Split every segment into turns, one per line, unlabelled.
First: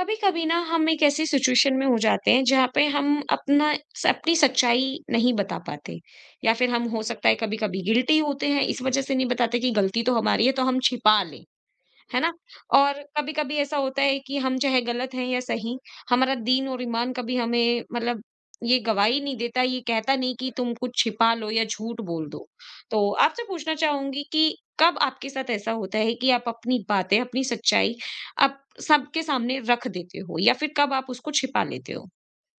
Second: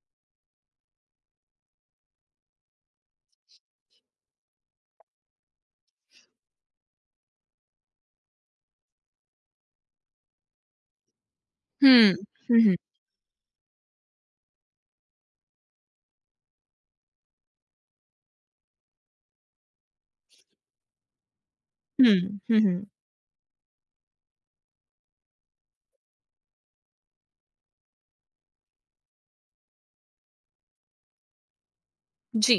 कभी कभी ना हम एक ऐसी सिचुएशन में हो जाते हैं जहाँ पे हम अपना अपनी सच्चाई नहीं बता पाते या फिर हम हो सकता है कभी कभी गिल्टी होते हैं इस वजह से नहीं बताते कि गलती तो हमारी है तो हम छिपा लें
हुँ।
है ना?
हुँ, हुँ।
और कभी-कभी ऐसा होता है कि हम चाहे गलत हैं या सही, हमारा दीन और ईमान कभी हमें मतलब ये गवाही नहीं देता, ये कहता नहीं कि तुम कुछ छिपा लो या झूठ
हुँ,
बोल दो।
हुँ, हुँ।
तो आपसे पूछना चाहूँगी कि कब आपके साथ ऐसा होता है कि आप अपनी बातें, अपनी सच्चाई आप सबके सामने रख देते हो या फिर कब आप उसको छिपा लेते हो?
जी,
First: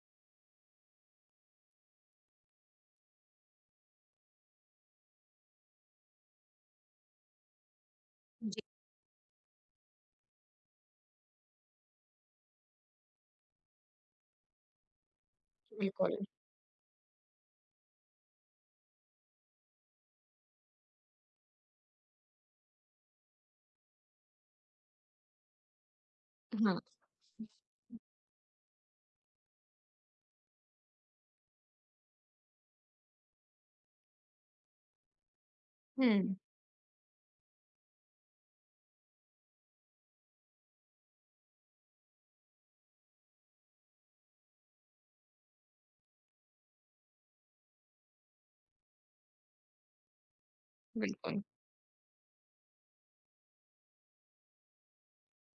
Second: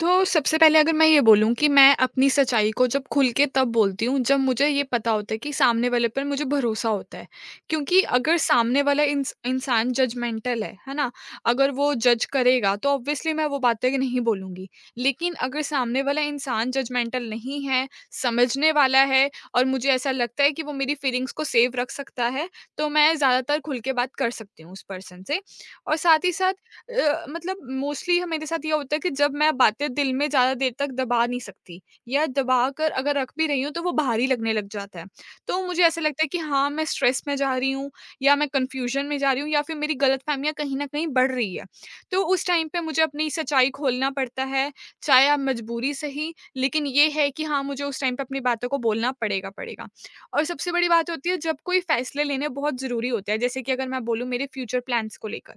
तो सबसे पहले अगर मैं ये बोलूँ कि मैं अपनी सच्चाई को जब खुल के तब बोलती हूँ, जब मुझे ये पता होता है कि सामने वाले पर मुझे भरोसा होता है। क्योंकि अगर
जी,
सामने वाला इंसान जजमेंटल है ना? अगर वो जज करेगा तो ऑब्वियसली मैं वो बातें नहीं बोलूँगी। लेकिन अगर सामने
बिल्कुल।
वाला इंसान जजमेंटल नहीं है, समझने वाला है और मुझे ऐसा लगता है कि वो मेरी फीलिंग्स को सेफ रख सकता है, तो मैं ज़्यादातर खुल के बात कर सकती हूँ उस पर्सन से। और साथ ही साथ
हाँ।
मतलब मोस्टली मेरे साथ ये होता है कि जब मैं बातें दिल में ज़्यादा देर तक दबा नहीं सकती या दबा कर अगर रख भी रही हूँ तो वो भारी लगने लग जाता है। तो मुझे ऐसा लगता है
हुँ,
कि हाँ, मैं स्ट्रेस में जा रही हूँ या मैं कन्फ्यूज़न में जा रही हूँ या फिर मेरी गलतफ़हमियाँ कहीं न कहीं बढ़ रही है। तो उस टाइम पे मुझे अपनी सच्चाई खोलना पड़ता है, चाहे आप मजबूरी सही, लेकिन ये है कि हाँ, मुझे उस टाइम पे अपनी बातों को बोलना पड़ेगा, पड़ेगा। और सबसे बड़ी बात होती है
बिल्कुल।
जब कोई फ़ैसले लेने बहुत ज़रूरी होते हैं, जैसे कि अगर मैं बोलूँ मेरे फ्यूचर प्लान्स को लेकर,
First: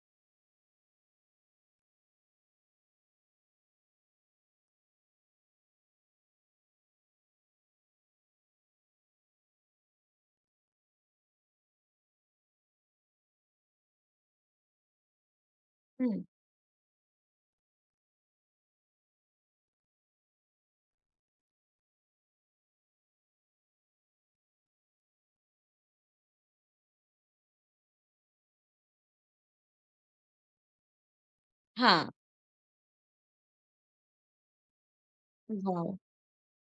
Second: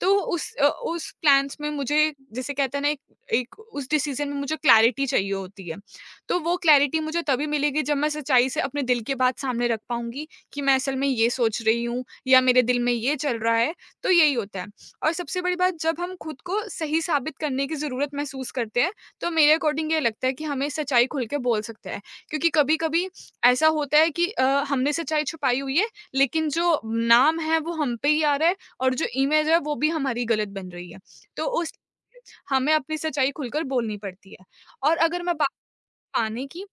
तो उस प्लान्स में मुझे जैसे कहते हैं ना एक एक उस डिसीजन में मुझे क्लैरिटी चाहिए होती है। तो वो क्लैरिटी मुझे तभी मिलेगी जब मैं सच्चाई से अपने दिल की बात सामने रख पाऊँगी कि मैं असल में ये सोच रही हूँ या मेरे दिल में ये चल रहा है, तो यही होता है। और सबसे बड़ी बात जब हम
हुँ,
खुद को सही साबित करने की ज़रूरत महसूस करते हैं, तो मेरे अकॉर्डिंग ये लगता है कि हमें सच्चाई खुल के बोल सकते हैं। क्योंकि कभी-कभी ऐसा होता है कि हमने सच्चाई छुपाई हुई है, लेकिन जो नाम है वो हम पे ही आ रहा है और जो इमेज है वो भी हमारी गलत बन रही है। तो उस
हाँ,
हमें अपनी सच्चाई खुलकर बोलनी पड़ती है। और अगर मैं बात
वाह!
पाने की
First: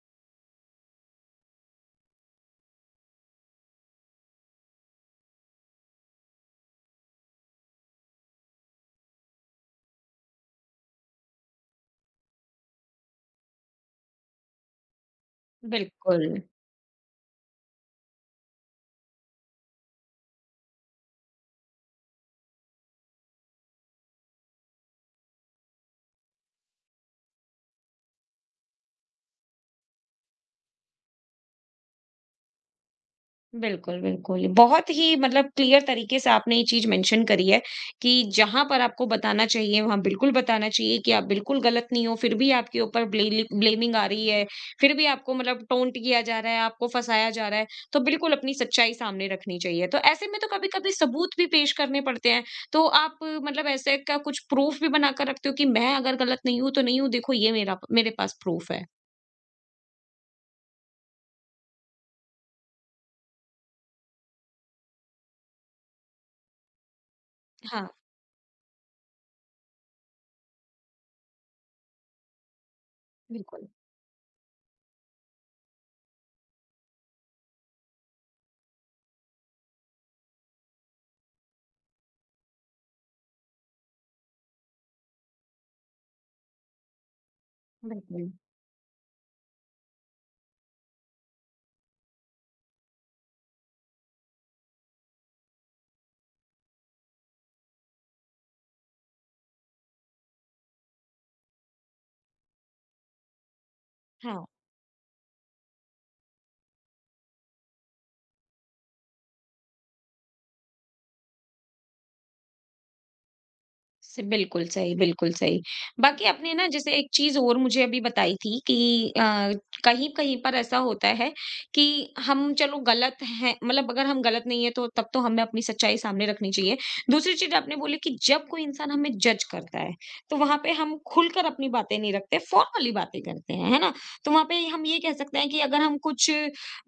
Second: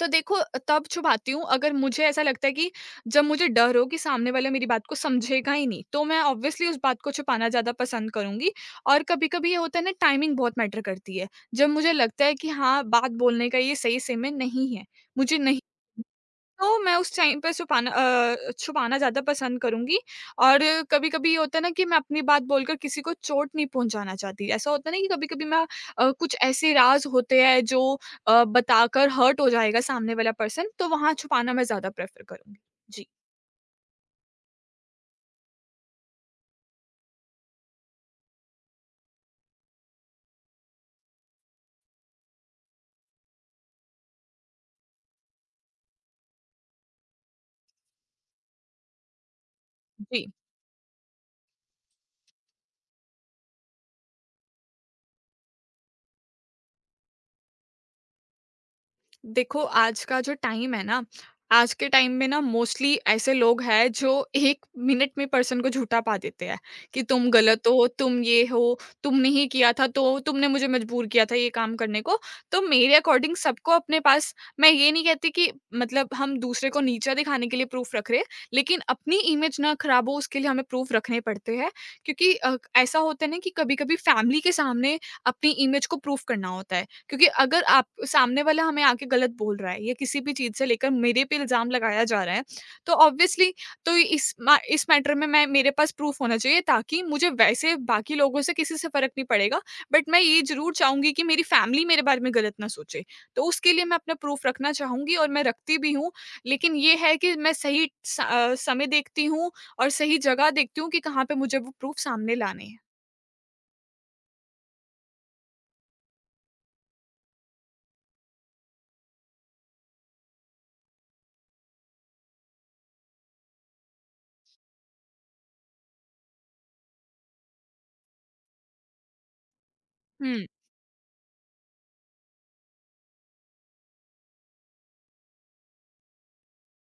तो देखो, तब छुपाती हूँ अगर मुझे ऐसा लगता है कि जब मुझे डर हो कि सामने वाला मेरी बात को समझेगा ही नहीं, तो मैं ऑब्वियसली उस बात को छुपाना ज़्यादा पसंद करूँगी। और कभी-कभी ये होता है ना टाइमिंग बहुत मैटर करती है। जब मुझे लगता है कि हाँ, बात बोलने का ये सही समय नहीं है, मुझे नहीं
बिल्कुल।
तो मैं उस टाइम पे छुपाना ज़्यादा पसंद करूँगी और कभी-कभी ये होता है ना कि मैं अपनी बात बोलकर किसी को चोट नहीं पहुँचाना चाहती। ऐसा होता है ना कि कभी-कभी मैं कुछ ऐसे राज़ होते हैं जो बताकर हर्ट हो जाएगा सामने वाला पर्सन, तो वहाँ छुपाना मैं ज़्यादा प्रेफ़र करूँगी। जी।
बिल्कुल, बिल्कुल। बहुत ही मतलब क्लियर तरीके से आपने ये चीज़ मेंशन करी है कि जहाँ पर आपको बताना चाहिए, वहाँ बिल्कुल बताना चाहिए कि आप बिल्कुल गलत नहीं हो, फिर भी आपके ऊपर ब्लेलि ब्लेमिंग आ रही है, फिर भी आपको मतलब टोंट किया जा रहा है, आपको फँसाया जा रहा है, तो बिल्कुल अपनी सच्चाई सामने रखनी चाहिए। तो ऐसे
जी।
में तो कभी-कभी सबूत भी पेश करने पड़ते हैं, तो आप मतलब ऐसे का कुछ प्रूफ़ भी बनाकर रखते हो कि मैं अगर गलत नहीं हूँ, तो नहीं हूँ, देखो ये मेरा मेरे पास प्रूफ़ है?
देखो आज का जो टाइम है ना, आज के टाइम में ना मोस्टली ऐसे लोग हैं जो 1 मिनट में पर्सन को झूठा पा देते हैं कि तुम गलत
हाँ,
हो, तुम ये हो, तुमने ही किया था, तो तुमने मुझे मजबूर किया था ये काम करने को। तो मेरे अकॉर्डिंग
बिल्कुल,
सबको अपने पास, मैं ये नहीं कहती कि मतलब हम दूसरे को नीचा दिखाने के लिए प्रूफ रख रहे हैं, लेकिन अपनी इमेज ना खराब हो उसके लिए हमें प्रूफ रखने पड़ते हैं। क्योंकि ऐसा होता है ना कि कभी कभी फैमिली के सामने अपनी इमेज को प्रूफ करना होता है। क्योंकि अगर आप
बिल्कुल।
सामने वाला हमें आके गलत बोल रहा है या किसी भी चीज़ से लेकर मेरे पे इल्ज़ाम लगाया जा रहा है, तो ऑब्वियसली, तो इस मैटर में मैं, मेरे पास प्रूफ़ होना चाहिए ताकि मुझे वैसे बाकी लोगों से किसी से फ़र्क नहीं पड़ेगा। बट मैं ये ज़रूर चाहूँगी कि मेरी फ़ैमिली मेरे बारे में गलत ना सोचे। तो उसके लिए मैं अपना
हाँ।
प्रूफ़ रखना चाहूँगी और मैं रखती भी हूँ। लेकिन ये है कि मैं सही समय देखती हूँ और सही जगह देखती हूँ कि कहाँ पे मुझे वो प्रूफ़ सामने लाने हैं।
से बिल्कुल सही, बिल्कुल सही। बाकी आपने ना जैसे एक चीज़ और मुझे अभी बताई थी कि अ, कहीं-कहीं पर ऐसा होता है कि हम चलो गलत हैं मतलब अगर हम गलत नहीं है तो तब तो हमें अपनी सच्चाई सामने रखनी चाहिए। दूसरी चीज़ आपने बोली कि जब कोई इंसान हमें जज करता है, तो
हुँ,
वहाँ पे हम खुलकर अपनी बातें नहीं रखते, फॉर्मली बातें करते हैं, है ना? तो वहाँ पे हम ये कह सकते हैं कि अगर हम कुछ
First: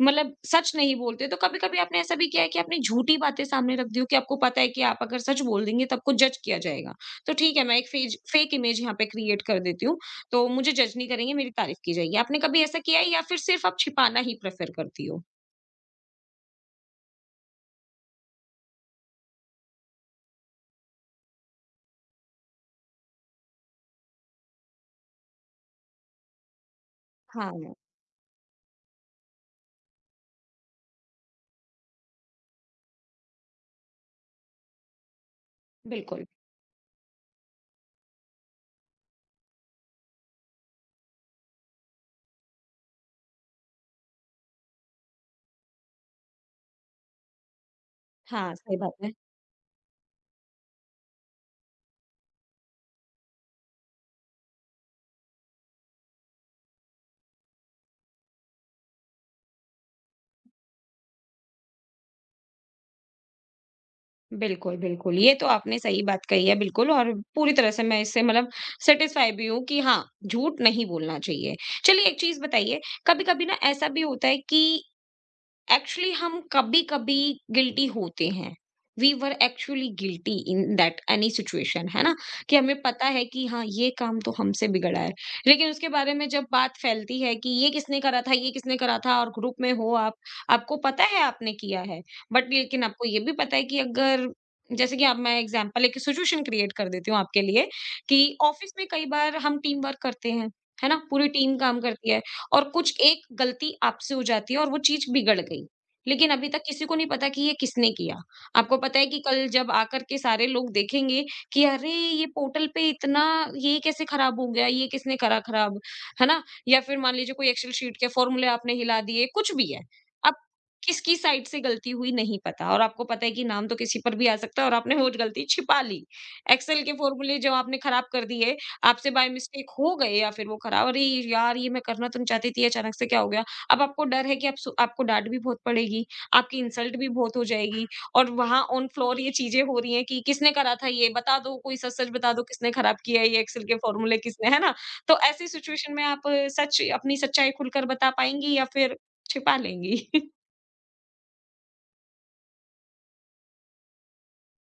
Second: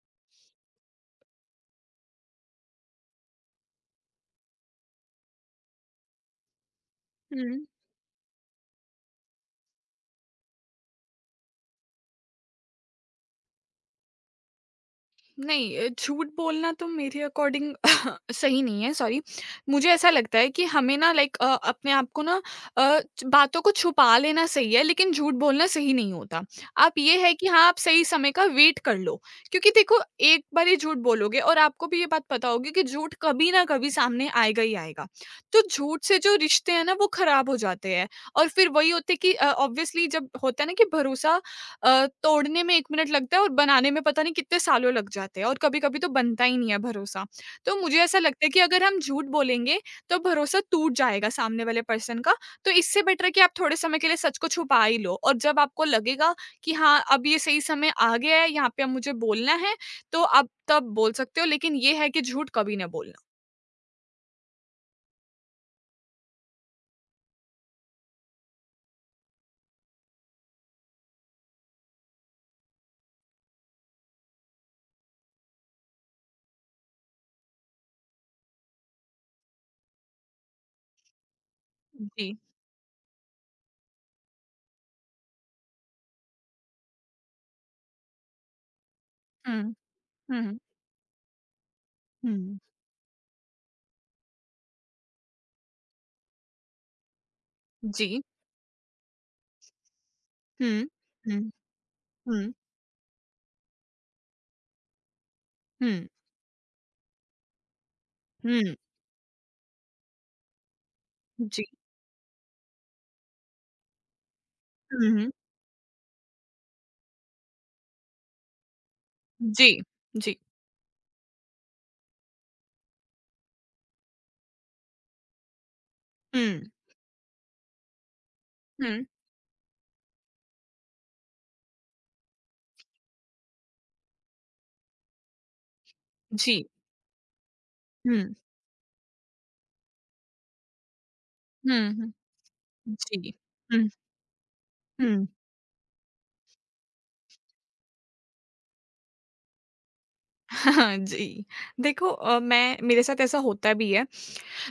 मतलब सच नहीं बोलते तो कभी-कभी आपने ऐसा भी किया है कि आपने झूठी बातें सामने रख दी हो कि आपको पता है कि आप अगर सच बोल देंगे तो आपको जज किया जाएगा? तो ठीक है
हुँ।
मैं एक फेज फेक इमेज यहाँ पे क्रिएट कर देती हूँ, तो मुझे जज नहीं करेंगे मेरी तारीफ की जाएगी। आपने कभी ऐसा किया है या फिर सिर्फ़ आप छिपाना ही प्रेफ़र करती हो?
नहीं, झूठ बोलना तो मेरे अकॉर्डिंग सही नहीं है, सॉरी। मुझे ऐसा लगता है कि हमें ना अपने आप को ना, बातों को छुपा लेना सही है, लेकिन झूठ बोलना सही नहीं होता। आप ये है कि हाँ,
हाँ,
आप सही समय का वेट कर लो। क्योंकि देखो, एक बारी झूठ बोलोगे और आपको भी ये बात पता होगी कि झूठ कभी न कभी सामने आएगा ही आएगा। तो झूठ से
बिल्कुल।
जो रिश्ते हैं ना वो ख़राब हो जाते हैं और फिर वही होते है कि ऑब्वियसली जब होता है ना कि भरोसा, तोड़ने में 1 मिनट लगता है और बनाने में पता नहीं कितने सालों लग जाते हैं और कभी-कभी तो बनता ही नहीं है भरोसा। तो मुझे ऐसा लगता है
हाँ,
कि
सही
अगर
बात
हम
है।
झूठ बोलेंगे, तो भरोसा टूट जाएगा सामने वाले पर्सन का, तो इससे बेटर है कि आप थोड़े समय के लिए सच को छुपा ही लो और जब आपको लगेगा कि हाँ, अब ये सही समय आ गया है, यहाँ पे अब मुझे बोलना है, तो आप तब बोल सकते हो, लेकिन ये है कि झूठ कभी ना बोलना।
बिल्कुल, बिल्कुल। ये तो आपने सही बात कही है बिल्कुल और पूरी तरह से मैं इससे मतलब सैटिस्फाई भी हूँ कि हाँ, झूठ नहीं बोलना चाहिए। चलिए एक चीज़ बताइए, कभी-कभी ना ऐसा भी होता है कि एक्चुअली हम कभी-कभी गिल्टी होते हैं। We were actually guilty in that any situation है ना?
जी।
कि हमें पता है कि हाँ, ये काम तो हमसे बिगड़ा है। लेकिन उसके बारे में जब बात फैलती है कि ये किसने करा था, ये किसने करा था और ग्रुप
हुँ,
में हो आप,
हुँ,
आपको पता है आपने किया है। बट
हुँ,
लेकिन आपको ये भी पता है कि अगर जैसे कि अब मैं एग्जांपल एक सिचुएशन क्रिएट कर देती हूँ आपके लिए कि
जी।
ऑफिस में कई बार हम टीम वर्क करते हैं,
हुँ,
है ना? पूरी
हुँ,
टीम काम करती है।
हुँ,
और कुछ एक गलती आपसे हो जाती है और वो चीज़ बिगड़ गई।
हुँ,
लेकिन अभी तक किसी को नहीं पता कि ये किसने किया।
हुँ,
आपको पता है कि कल जब आकर के सारे लोग देखेंगे कि
जी।
अरे! ये पोर्टल पे इतना ये कैसे खराब हो गया? ये
हुँ,
किसने
हुँ,
करा खराब? है ना? या फिर मान लीजिए कोई एक्सेल शीट के फॉर्मूले आपने हिला दिए, कुछ
जी,
भी है। अब
जी।
किसकी साइड से गलती हुई नहीं पता और आपको पता है कि नाम तो किसी पर भी आ सकता है और आपने वो गलती छिपा ली।
हुँ,
एक्सेल के फॉर्मूले जो आपने खराब कर दिए
हुँ,
आपसे बाय मिस्टेक हो गए या फिर वो खराब अरे यार ये मैं करना तो नहीं चाहती थी, अचानक से क्या हो गया? अब आपको डर है कि आप सु आपको डाँट भी बहुत पड़ेगी, आपकी
जी।
इंसल्ट भी बहुत हो जाएगी और
हुँ,
वहाँ ऑन फ्लोर ये चीज़ें हो रही हैं कि किसने करा था ये? बता दो, कोई
हुँ,
सच-सच
हुँ,
बता दो किसने खराब किया है
जी।
ये एक्सेल के
हुँ,
फ़ॉर्मूले किसने है ना? तो
हुँ।
ऐसी सिचुएशन में आप अ, सच अपनी सच्चाई खुलकर बता पाएँगी या फिर छिपा लेंगी?
हाँ जी, देखो मैं, मेरे साथ ऐसा होता भी है।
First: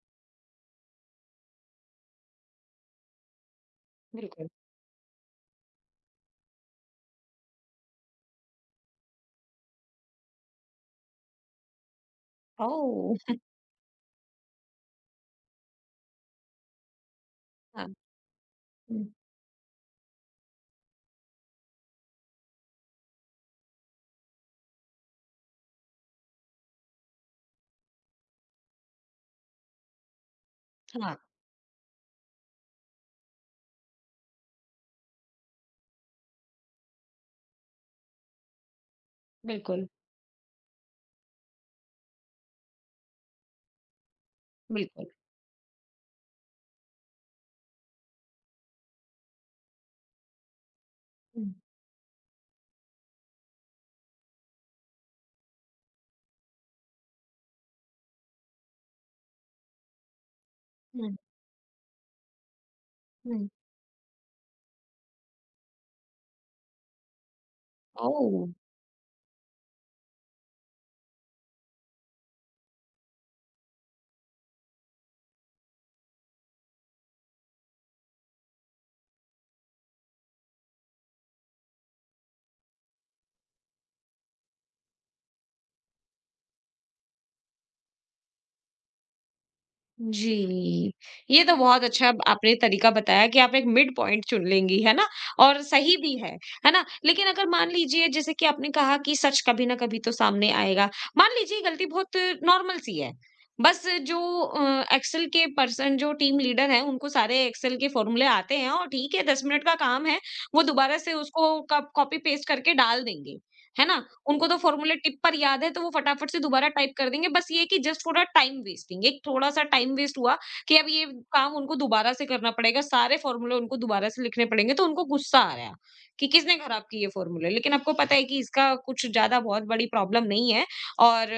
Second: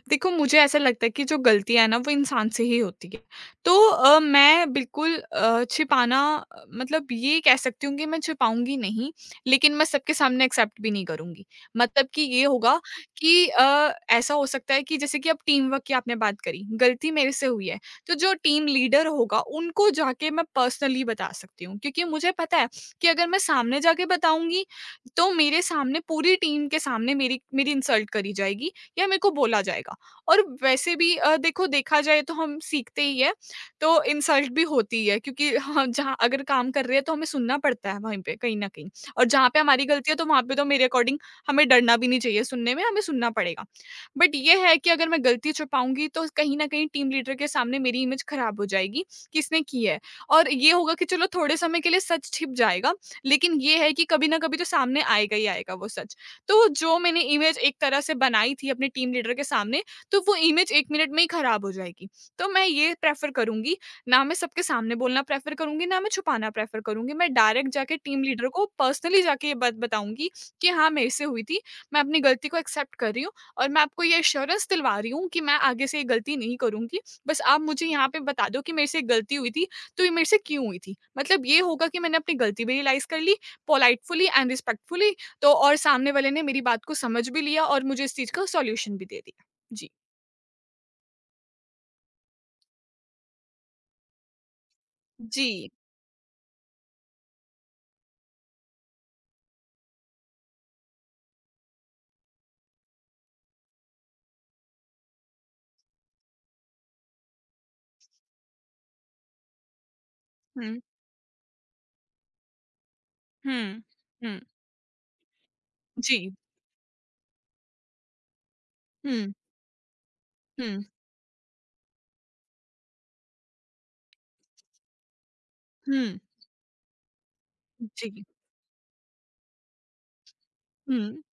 देखो, मुझे ऐसा लगता है कि जो गलतियाँ हैं ना वो इंसान से ही होती है। तो
बिल्कुल।
मैं बिल्कुल मतलब ये कह सकती हूँ कि मैं छिपाऊँगी नहीं, लेकिन मैं सबके सामने एक्सेप्ट भी नहीं करूँगी। मतलब कि ये होगा
ओह!
कि ऐसा हो सकता है कि जैसे कि अब टीम वर्क की आपने बात करी, गलती मेरे से हुई है,
हाँ।
तो जो टीम
हुँ।
लीडर होगा उनको जाके मैं पर्सनली बता सकती हूँ। क्योंकि मुझे पता है कि अगर मैं सामने जाके बताऊँगी, तो मेरे सामने, पूरी टीम के सामने मेरी मेरी इंसल्ट करी जाएगी या मेरे को बोला जाएगा। और वैसे
हाँ,
भी देखो, देखा जाए तो हम सीखते ही है, तो इंसल्ट भी होती है, क्योंकि हाँ, जहाँ अगर काम कर रहे हैं तो हमें सुनना पड़ता है वहीं पे कहीं न कहीं। और जहाँ पे हमारी
बिल्कुल,
गलती है तो वहाँ पे तो मेरे अकॉर्डिंग हमें डरना भी नहीं चाहिए सुनने में, हमें सुनना पड़ेगा। बट ये है कि
बिल्कुल।
अगर मैं गलती छुपाऊँगी तो कहीं न कहीं टीम लीडर के सामने मेरी इमेज खराब हो जाएगी, कि इसने की है, और ये होगा कि चलो
हुँ,
थोड़े समय के लिए सच छिप जाएगा, लेकिन ये है कि कभी न कभी तो सामने आएगा ही आएगा वो सच। तो जो मैंने इमेज एक तरह से बनाई थी अपने टीम लीडर के सामने, तो वो इमेज 1 मिनट
हुँ,
में ही खराब हो जाएगी। तो मैं ये प्रेफ़र
हुँ।
करूँगी, ना मैं सबके सामने बोलना प्रेफ़र करूँगी, ना मैं छुपाना प्रेफ़र करूँगी। मैं डायरेक्ट जाके टीम
ओह!
लीडर को पर्सनली जाके ये बात बताऊँगी कि हाँ, मेरे से हुई थी, मैं अपनी गलती को एक्सेप्ट कर रही हूँ और मैं आपको ये एश्योरेंस दिलवा रही हूँ कि मैं आगे से ये गलती नहीं करूँगी। बस आप मुझे यहाँ पे बता दो कि मेरे से ये गलती हुई थी, तो ये मेरे से क्यों हुई थी? मतलब ये होगा कि मैंने अपनी गलती भी रियलाइज़ कर ली, पोलाइटफुली एंड रिस्पेक्टफुली, तो और सामने वाले ने मेरी बात को समझ भी लिया और मुझे इस चीज़ का सॉल्यूशन भी दे दिया। जी।
जी, ये तो बहुत अच्छा अब आपने तरीका बताया कि आप एक मिड पॉइंट चुन लेंगी, है ना? और
G，
सही भी है ना? लेकिन अगर मान लीजिए जैसे कि आपने कहा कि सच कभी ना कभी तो सामने आएगा। मान लीजिए गलती बहुत नॉर्मल सी है, बस जो अ, एक्सेल के पर्सन जो टीम लीडर हैं उनको सारे एक्सेल के फॉर्मूले आते हैं और ठीक है 10 मिनट का काम है, वो
嗯
दोबारा से उसको कप कॉपी पेस्ट करके डाल देंगे,
嗯
है ना?
嗯
उनको तो फॉर्मूला टिप पर याद है तो वो फटाफट
，G，
से दोबारा टाइप कर देंगे। बस ये है कि जस्ट थोड़ा टाइम वेस्टिंग एक
嗯
थोड़ा-सा टाइम वेस्ट हुआ कि अब
嗯
ये काम उनको दोबारा से करना पड़ेगा, सारे फॉर्मूले उनको दोबारा से लिखने पड़ेंगे तो उनको गुस्सा आया
嗯
कि किसने खराब किए फॉर्मूले। लेकिन आपको पता है
，G，
कि इसका कुछ ज़्यादा बहुत बड़ी प्रॉब्लम नहीं है
嗯
और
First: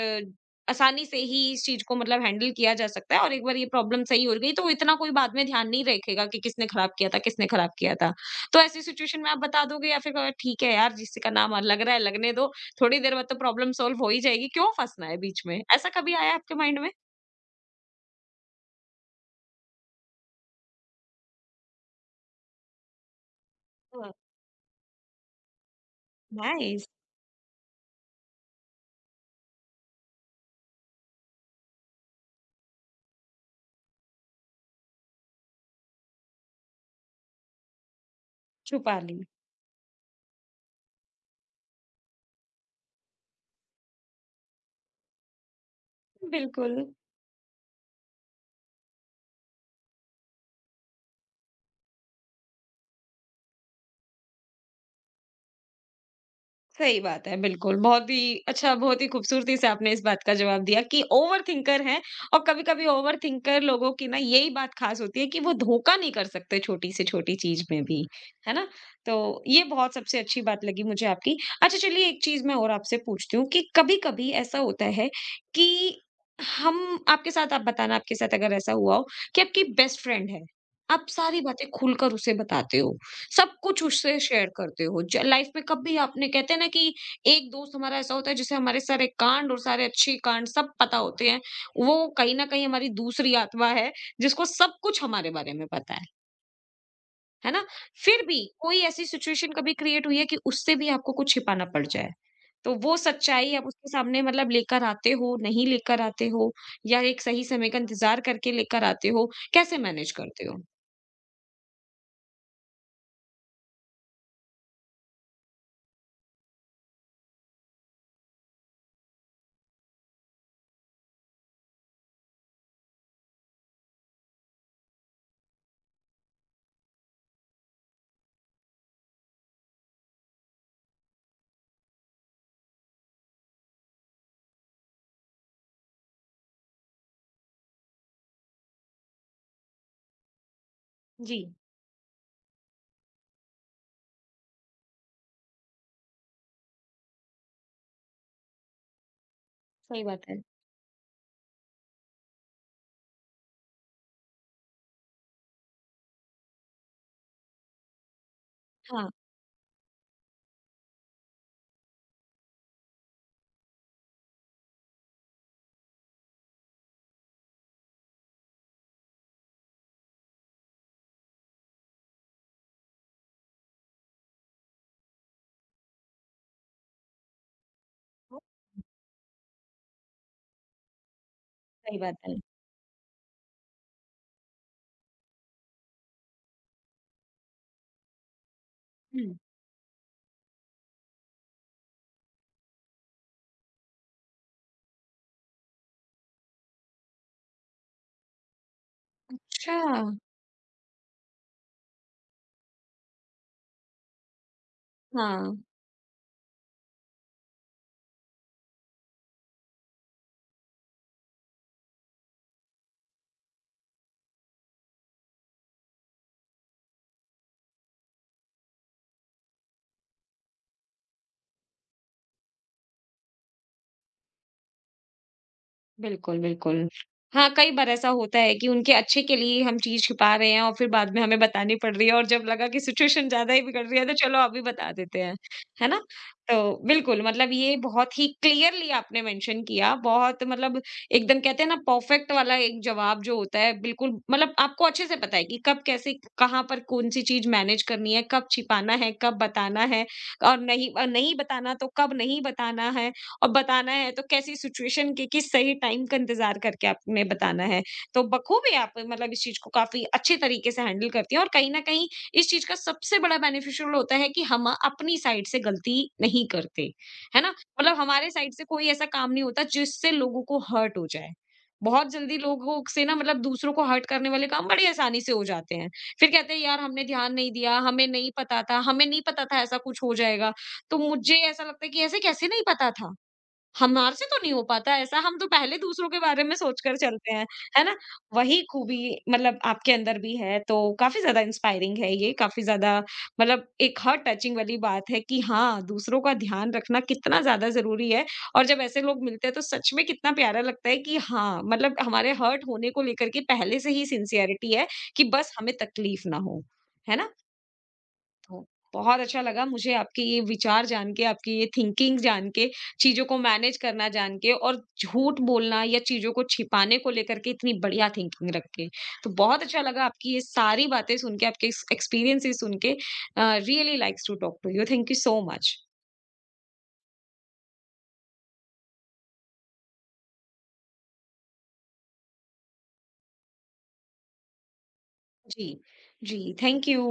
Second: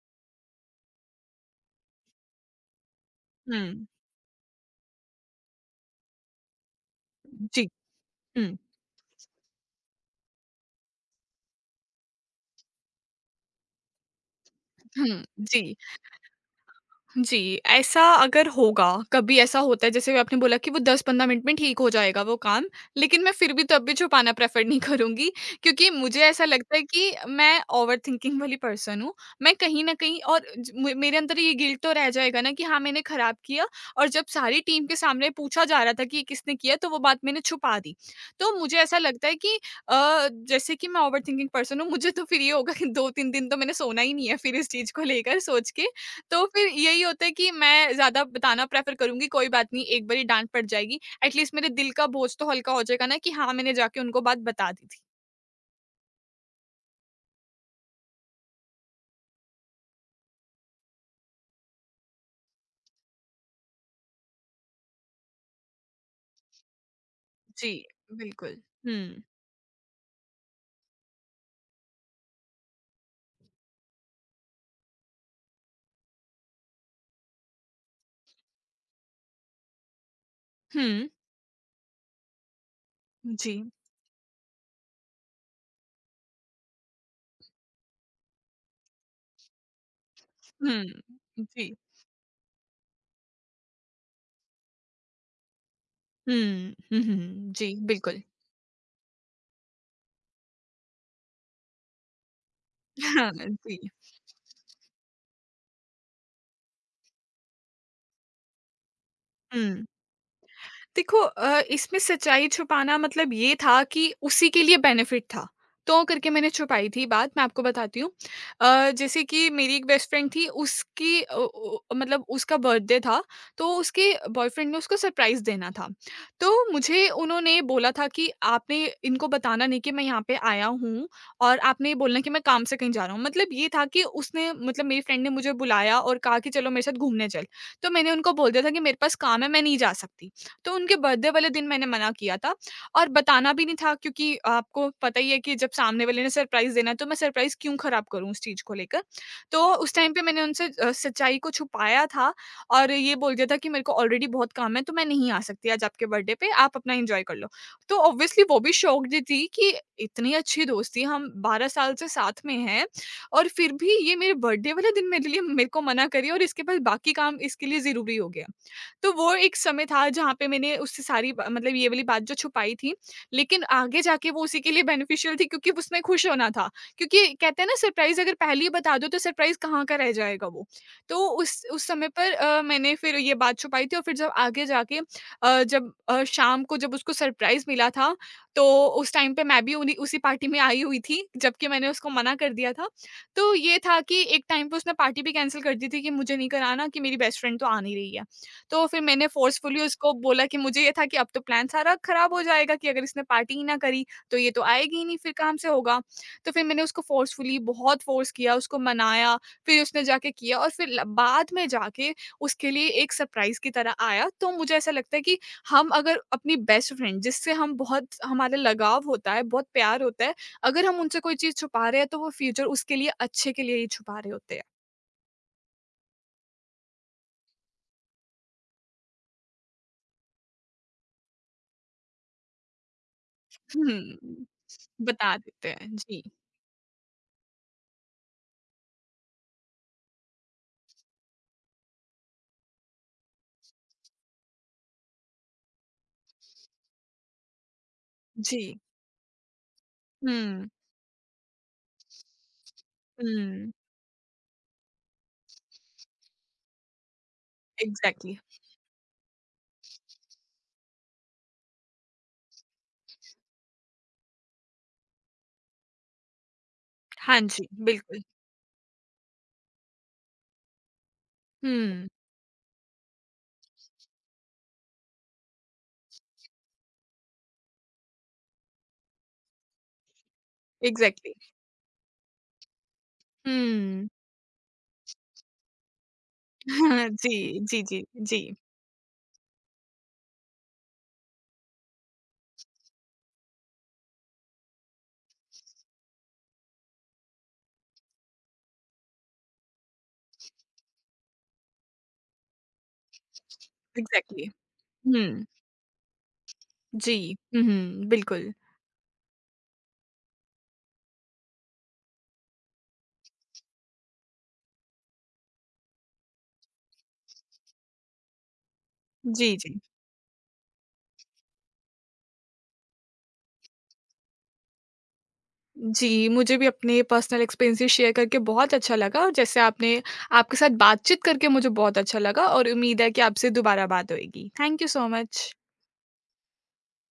आसानी से ही इस चीज़ को मतलब हैंडल किया जा सकता है और एक बार ये
嗯
प्रॉब्लम सही हो गई तो इतना कोई बाद में ध्यान नहीं रखेगा कि किसने खराब किया था, किसने खराब
G，
किया था।
嗯
तो ऐसी सिचुएशन में आप बता दोगे या फिर कहोगे ठीक है यार जिसका नाम लग रहा है लगने दो थोड़ी देर बाद तो प्रॉब्लम सॉल्व हो ही जाएगी, क्यों फँसना है
嗯
बीच में?
G。
ऐसा कभी आया आपके माइंड में?
जी, ऐसा अगर होगा, कभी ऐसा होता है जैसे आपने बोला कि वो 10-15 मिनट में ठीक हो जाएगा वो काम, लेकिन मैं फिर भी, तब भी
हाँ,
छुपाना प्रेफ़र नहीं करूँगी, क्योंकि मुझे ऐसा लगता है
नाइस
कि मैं ओवरथिंकिंग वाली पर्सन हूँ। मैं कहीं न कहीं और ज म मेरे अंदर ये गिल्ट तो रह जाएगा ना कि हाँ, मैंने खराब किया और जब सारी टीम के सामने पूछा जा रहा था कि ये किसने किया, तो वो बात मैंने छुपा दी। तो मुझे
छुपा
ऐसा
ली,
लगता है कि जैसे कि मैं ओवरथिंकिंग पर्सन हूँ, मुझे तो फिर ये होगा कि 2-3 दिन तो मैंने सोना ही नहीं है, फिर इस चीज़ को लेकर सोच के। तो फिर
बिल्कुल।
यही होता है कि मैं ज़्यादा बताना प्रेफ़र करूँगी, कोई बात नहीं, एक बारी डाँट पड़ जाएगी। एटलीस्ट मेरे दिल का बोझ तो हल्का हो जाएगा ना कि हाँ, मैंने जाके उनको बात बता दी थी।
सही बात है, बिल्कुल। बहुत ही अच्छा, बहुत ही खूबसूरती से आपने इस बात का जवाब दिया कि ओवरथिंकर हैं और कभी-कभी ओवरथिंकर लोगों की ना यही बात ख़ास होती है कि वो धोखा नहीं कर सकते छोटी से छोटी चीज़
जी,
में भी, है
बिल्कुल।
ना?
हुँ।
तो ये बहुत सबसे अच्छी बात लगी मुझे आपकी। अच्छा चलिए एक चीज़ मैं और आपसे पूछती हूँ कि कभी-कभी ऐसा होता है कि हम आपके साथ आप बताना आपके साथ अगर ऐसा हुआ हो कि आपकी बेस्ट फ्रेंड है, आप
हुँ।
सारी बातें खुलकर उसे बताते हो। सब
जी।
कुछ उससे शेयर करते हो। ज लाइफ में कभी आपने कहते हैं ना कि एक दोस्त हमारा ऐसा होता है जिसे हमारे सारे कांड और सारे अच्छे कांड सब
हुँ।
पता होते हैं।
जी।
वो कहीं न कहीं हमारी दूसरी आत्मा है जिसको सब कुछ हमारे बारे में पता है।
हुँ। हुँ, हुँ,
है
हुँ।
ना?
जी, बिल्कुल।
फिर भी कोई ऐसी सिचुएशन कभी क्रिएट हुई है कि उससे भी आपको कुछ छिपाना पड़ जाए? तो वो
हाँ,
सच्चाई आप
जी।
उसके सामने मतलब लेकर आते हो, नहीं लेकर आते हो या एक सही समय का इंतज़ार करके लेकर आते हो? कैसे
हुँ।
मैनेज करते हो?
देखो इसमें सच्चाई छुपाना मतलब ये था कि उसी के लिए बेनिफिट था। तो करके मैंने छुपाई थी बात, मैं आपको बताती हूँ। जैसे कि मेरी एक बेस्ट फ्रेंड थी, उसकी अ, ओ मतलब उसका बर्थडे था, तो उसके बॉयफ्रेंड ने उसको सरप्राइज़ देना था। तो मुझे उन्होंने बोला था कि आपने इनको बताना नहीं कि मैं यहाँ पे आया हूँ और आपने ये बोलना कि मैं काम से कहीं जा रहा हूँ। मतलब ये था कि उसने, मतलब मेरी फ्रेंड ने मुझे बुलाया और कहा कि चलो मेरे साथ घूमने चल। तो मैंने उनको बोल दिया था कि मेरे पास काम है, मैं नहीं जा सकती। तो उनके
जी,
बर्थडे वाले
जी,
दिन मैंने मना किया था और बताना भी नहीं था क्योंकि आपको पता ही है कि जब सामने वाले ने सरप्राइज़ देना है तो मैं सरप्राइज़ क्यों खराब करूँ उस चीज़ को लेकर। तो उस
सही
टाइम पे
बात है।
मैंने उनसे सच्चाई को छुपाया था और ये बोल दिया था कि मेरे को ऑलरेडी बहुत काम है, तो मैं नहीं आ सकती आज आपके बर्थडे पे, आप अपना एन्जॉय कर लो। तो ऑब्वियसली वो भी
हाँ।
शॉक्ड ही थी कि इतनी अच्छी दोस्ती, हम 12 साल से साथ में हैं और फिर भी ये मेरे बर्थडे वाले दिन मेरे लिए, मेरे को मना करी और इसके बाद बाकी काम इसके लिए ज़रूरी हो गया। तो वो एक समय था जहाँ पे मैंने उससे सारी बा मतलब ये वाली बात जो छुपाई थी, लेकिन आगे जाके वो उसी के लिए बेनिफिशियल थी, क्योंकि उसमें खुश होना था। क्योंकि कहते हैं ना, सरप्राइज़ अगर पहले ही बता दो तो सरप्राइज़ कहाँ का रह जाएगा वो। तो उस
सही
समय
बात
पर
है।
मैंने फिर ये बात छुपाई थी और फिर जब आगे जाके शाम को जब उसको सरप्राइज़ मिला था, तो उस
हुँ।
टाइम पे मैं भी उन्हीं उसी पार्टी में आई हुई थी, जबकि मैंने उसको मना कर दिया था। तो ये था कि एक टाइम पे उसने पार्टी भी कैंसल कर दी थी कि मुझे नहीं कराना कि मेरी बेस्ट फ्रेंड तो आ नहीं रही है। तो फिर मैंने फ़ोर्सफुली
अच्छा,
उसको बोला, कि मुझे ये था कि अब तो प्लान सारा ख़राब हो जाएगा कि अगर इसने पार्टी ही ना करी, तो ये तो आएगी ही नहीं, फिर
हाँ,
कहाँ से होगा। तो फिर मैंने उसको फ़ोर्सफुली बहुत फ़ोर्स किया, उसको मनाया, फिर उसने जाके किया और फिर ल बाद में जाके उसके लिए एक सरप्राइज़ की तरह आया। तो मुझे ऐसा लगता है कि हम अगर अपनी बेस्ट फ्रेंड, जिससे हम बहुत, हमारा लगाव होता है, बहुत प्यार होता है, अगर हम उनसे कोई चीज़ छुपा रहे हैं तो वो फ्यूचर उसके लिए, अच्छे के लिए ही छुपा रहे होते हैं।
बिल्कुल, बिल्कुल। हाँ, कई बार ऐसा होता है कि उनके अच्छे के लिए हम चीज़ छुपा रहे हैं और फिर बाद में हमें बतानी पड़ रही है और जब लगा कि सिचुएशन ज़्यादा ही बिगड़ रही है, तो चलो
हुँ,
अभी बता देते हैं,
बता देते
है
हैं।
ना?
जी,
तो बिल्कुल, मतलब ये बहुत ही क्लियरली आपने मेंशन किया, बहुत मतलब एकदम कहते हैं ना परफेक्ट वाला एक जवाब जो होता है, बिल्कुल मतलब आपको अच्छे से पता है कि कब कैसे कहाँ पर कौन-सी चीज़ मैनेज करनी है, कब
जी।
छिपाना है, कब बताना है और
हुँ।
नहीं बताना तो कब नहीं बताना है। और
हुँ,
बताना है तो कैसी सिचुएशन के किस सही टाइम का इंतजार करके आपने बताना है। तो
एग्ज़ैक्टली।
बखूबी आप मतलब इस चीज़ को काफ़ी अच्छे तरीके से हैंडल करती हैं और कहीं न कहीं इस चीज़ का सबसे बड़ा बेनिफिशियल होता है कि हम अपनी साइड से गलती नहीं करते,
हाँ
है ना?
जी,
मतलब
बिल्कुल।
हमारे साइड से कोई ऐसा काम नहीं होता जिससे लोगों को हर्ट हो जाए।
हुँ,
बहुत जल्दी लोगों से ना मतलब दूसरों को हर्ट करने वाले काम बड़ी आसानी से हो जाते हैं। फिर कहते हैं यार हमने ध्यान नहीं दिया, हमें नहीं पता था, हमें नहीं पता था ऐसा कुछ हो जाएगा। तो
एग्ज़ैक्टली।
मुझे ऐसा लगता है कि ऐसे कैसे नहीं पता था?
हुँ,
हमारे से तो नहीं हो पाता ऐसा, हम तो पहले दूसरों के बारे में सोचकर चलते
जी,
हैं,
जी,
है ना?
जी, जी,
वही खूबी मतलब आपके अंदर भी है, तो काफ़ी ज़्यादा इंस्पायरिंग है ये, काफ़ी ज़्यादा मतलब एक हार्ट टचिंग वाली बात है कि हाँ, दूसरों का ध्यान रखना कितना ज़्यादा ज़रूरी है और जब ऐसे लोग मिलते हैं, तो सच में कितना प्यारा लगता है कि हाँ, मतलब हमारे हर्ट होने को लेकर के पहले से ही
एग्ज़ैक्टली।
सिंसियरिटी है कि
हुँ,
बस हमें तकलीफ ना हो, है ना?
जी, हुँ, हुँ, बिल्कुल।
तो बहुत अच्छा लगा मुझे आपके ये विचार जान के, आपकी ये थिंकिंग जान के, चीज़ों को मैनेज करना जान के और झूठ बोलना या चीज़ों को छिपाने को लेकर के इतनी बढ़िया थिंकिंग रख के। तो
जी,
बहुत
जी।
अच्छा लगा आपकी ये सारी बातें सुन के, आपके एक्सपीरियंसेस सुन के। Uh, really likes to talk to you. Thank you so much.
जी, मुझे भी अपने पर्सनल एक्सपीरियंसेस शेयर करके बहुत अच्छा लगा और जैसे आपने, आपके साथ बातचीत करके मुझे बहुत अच्छा लगा और उम्मीद है कि आपसे दोबारा बात होएगी। Thank you so much.
जी। जी, थैंक यू।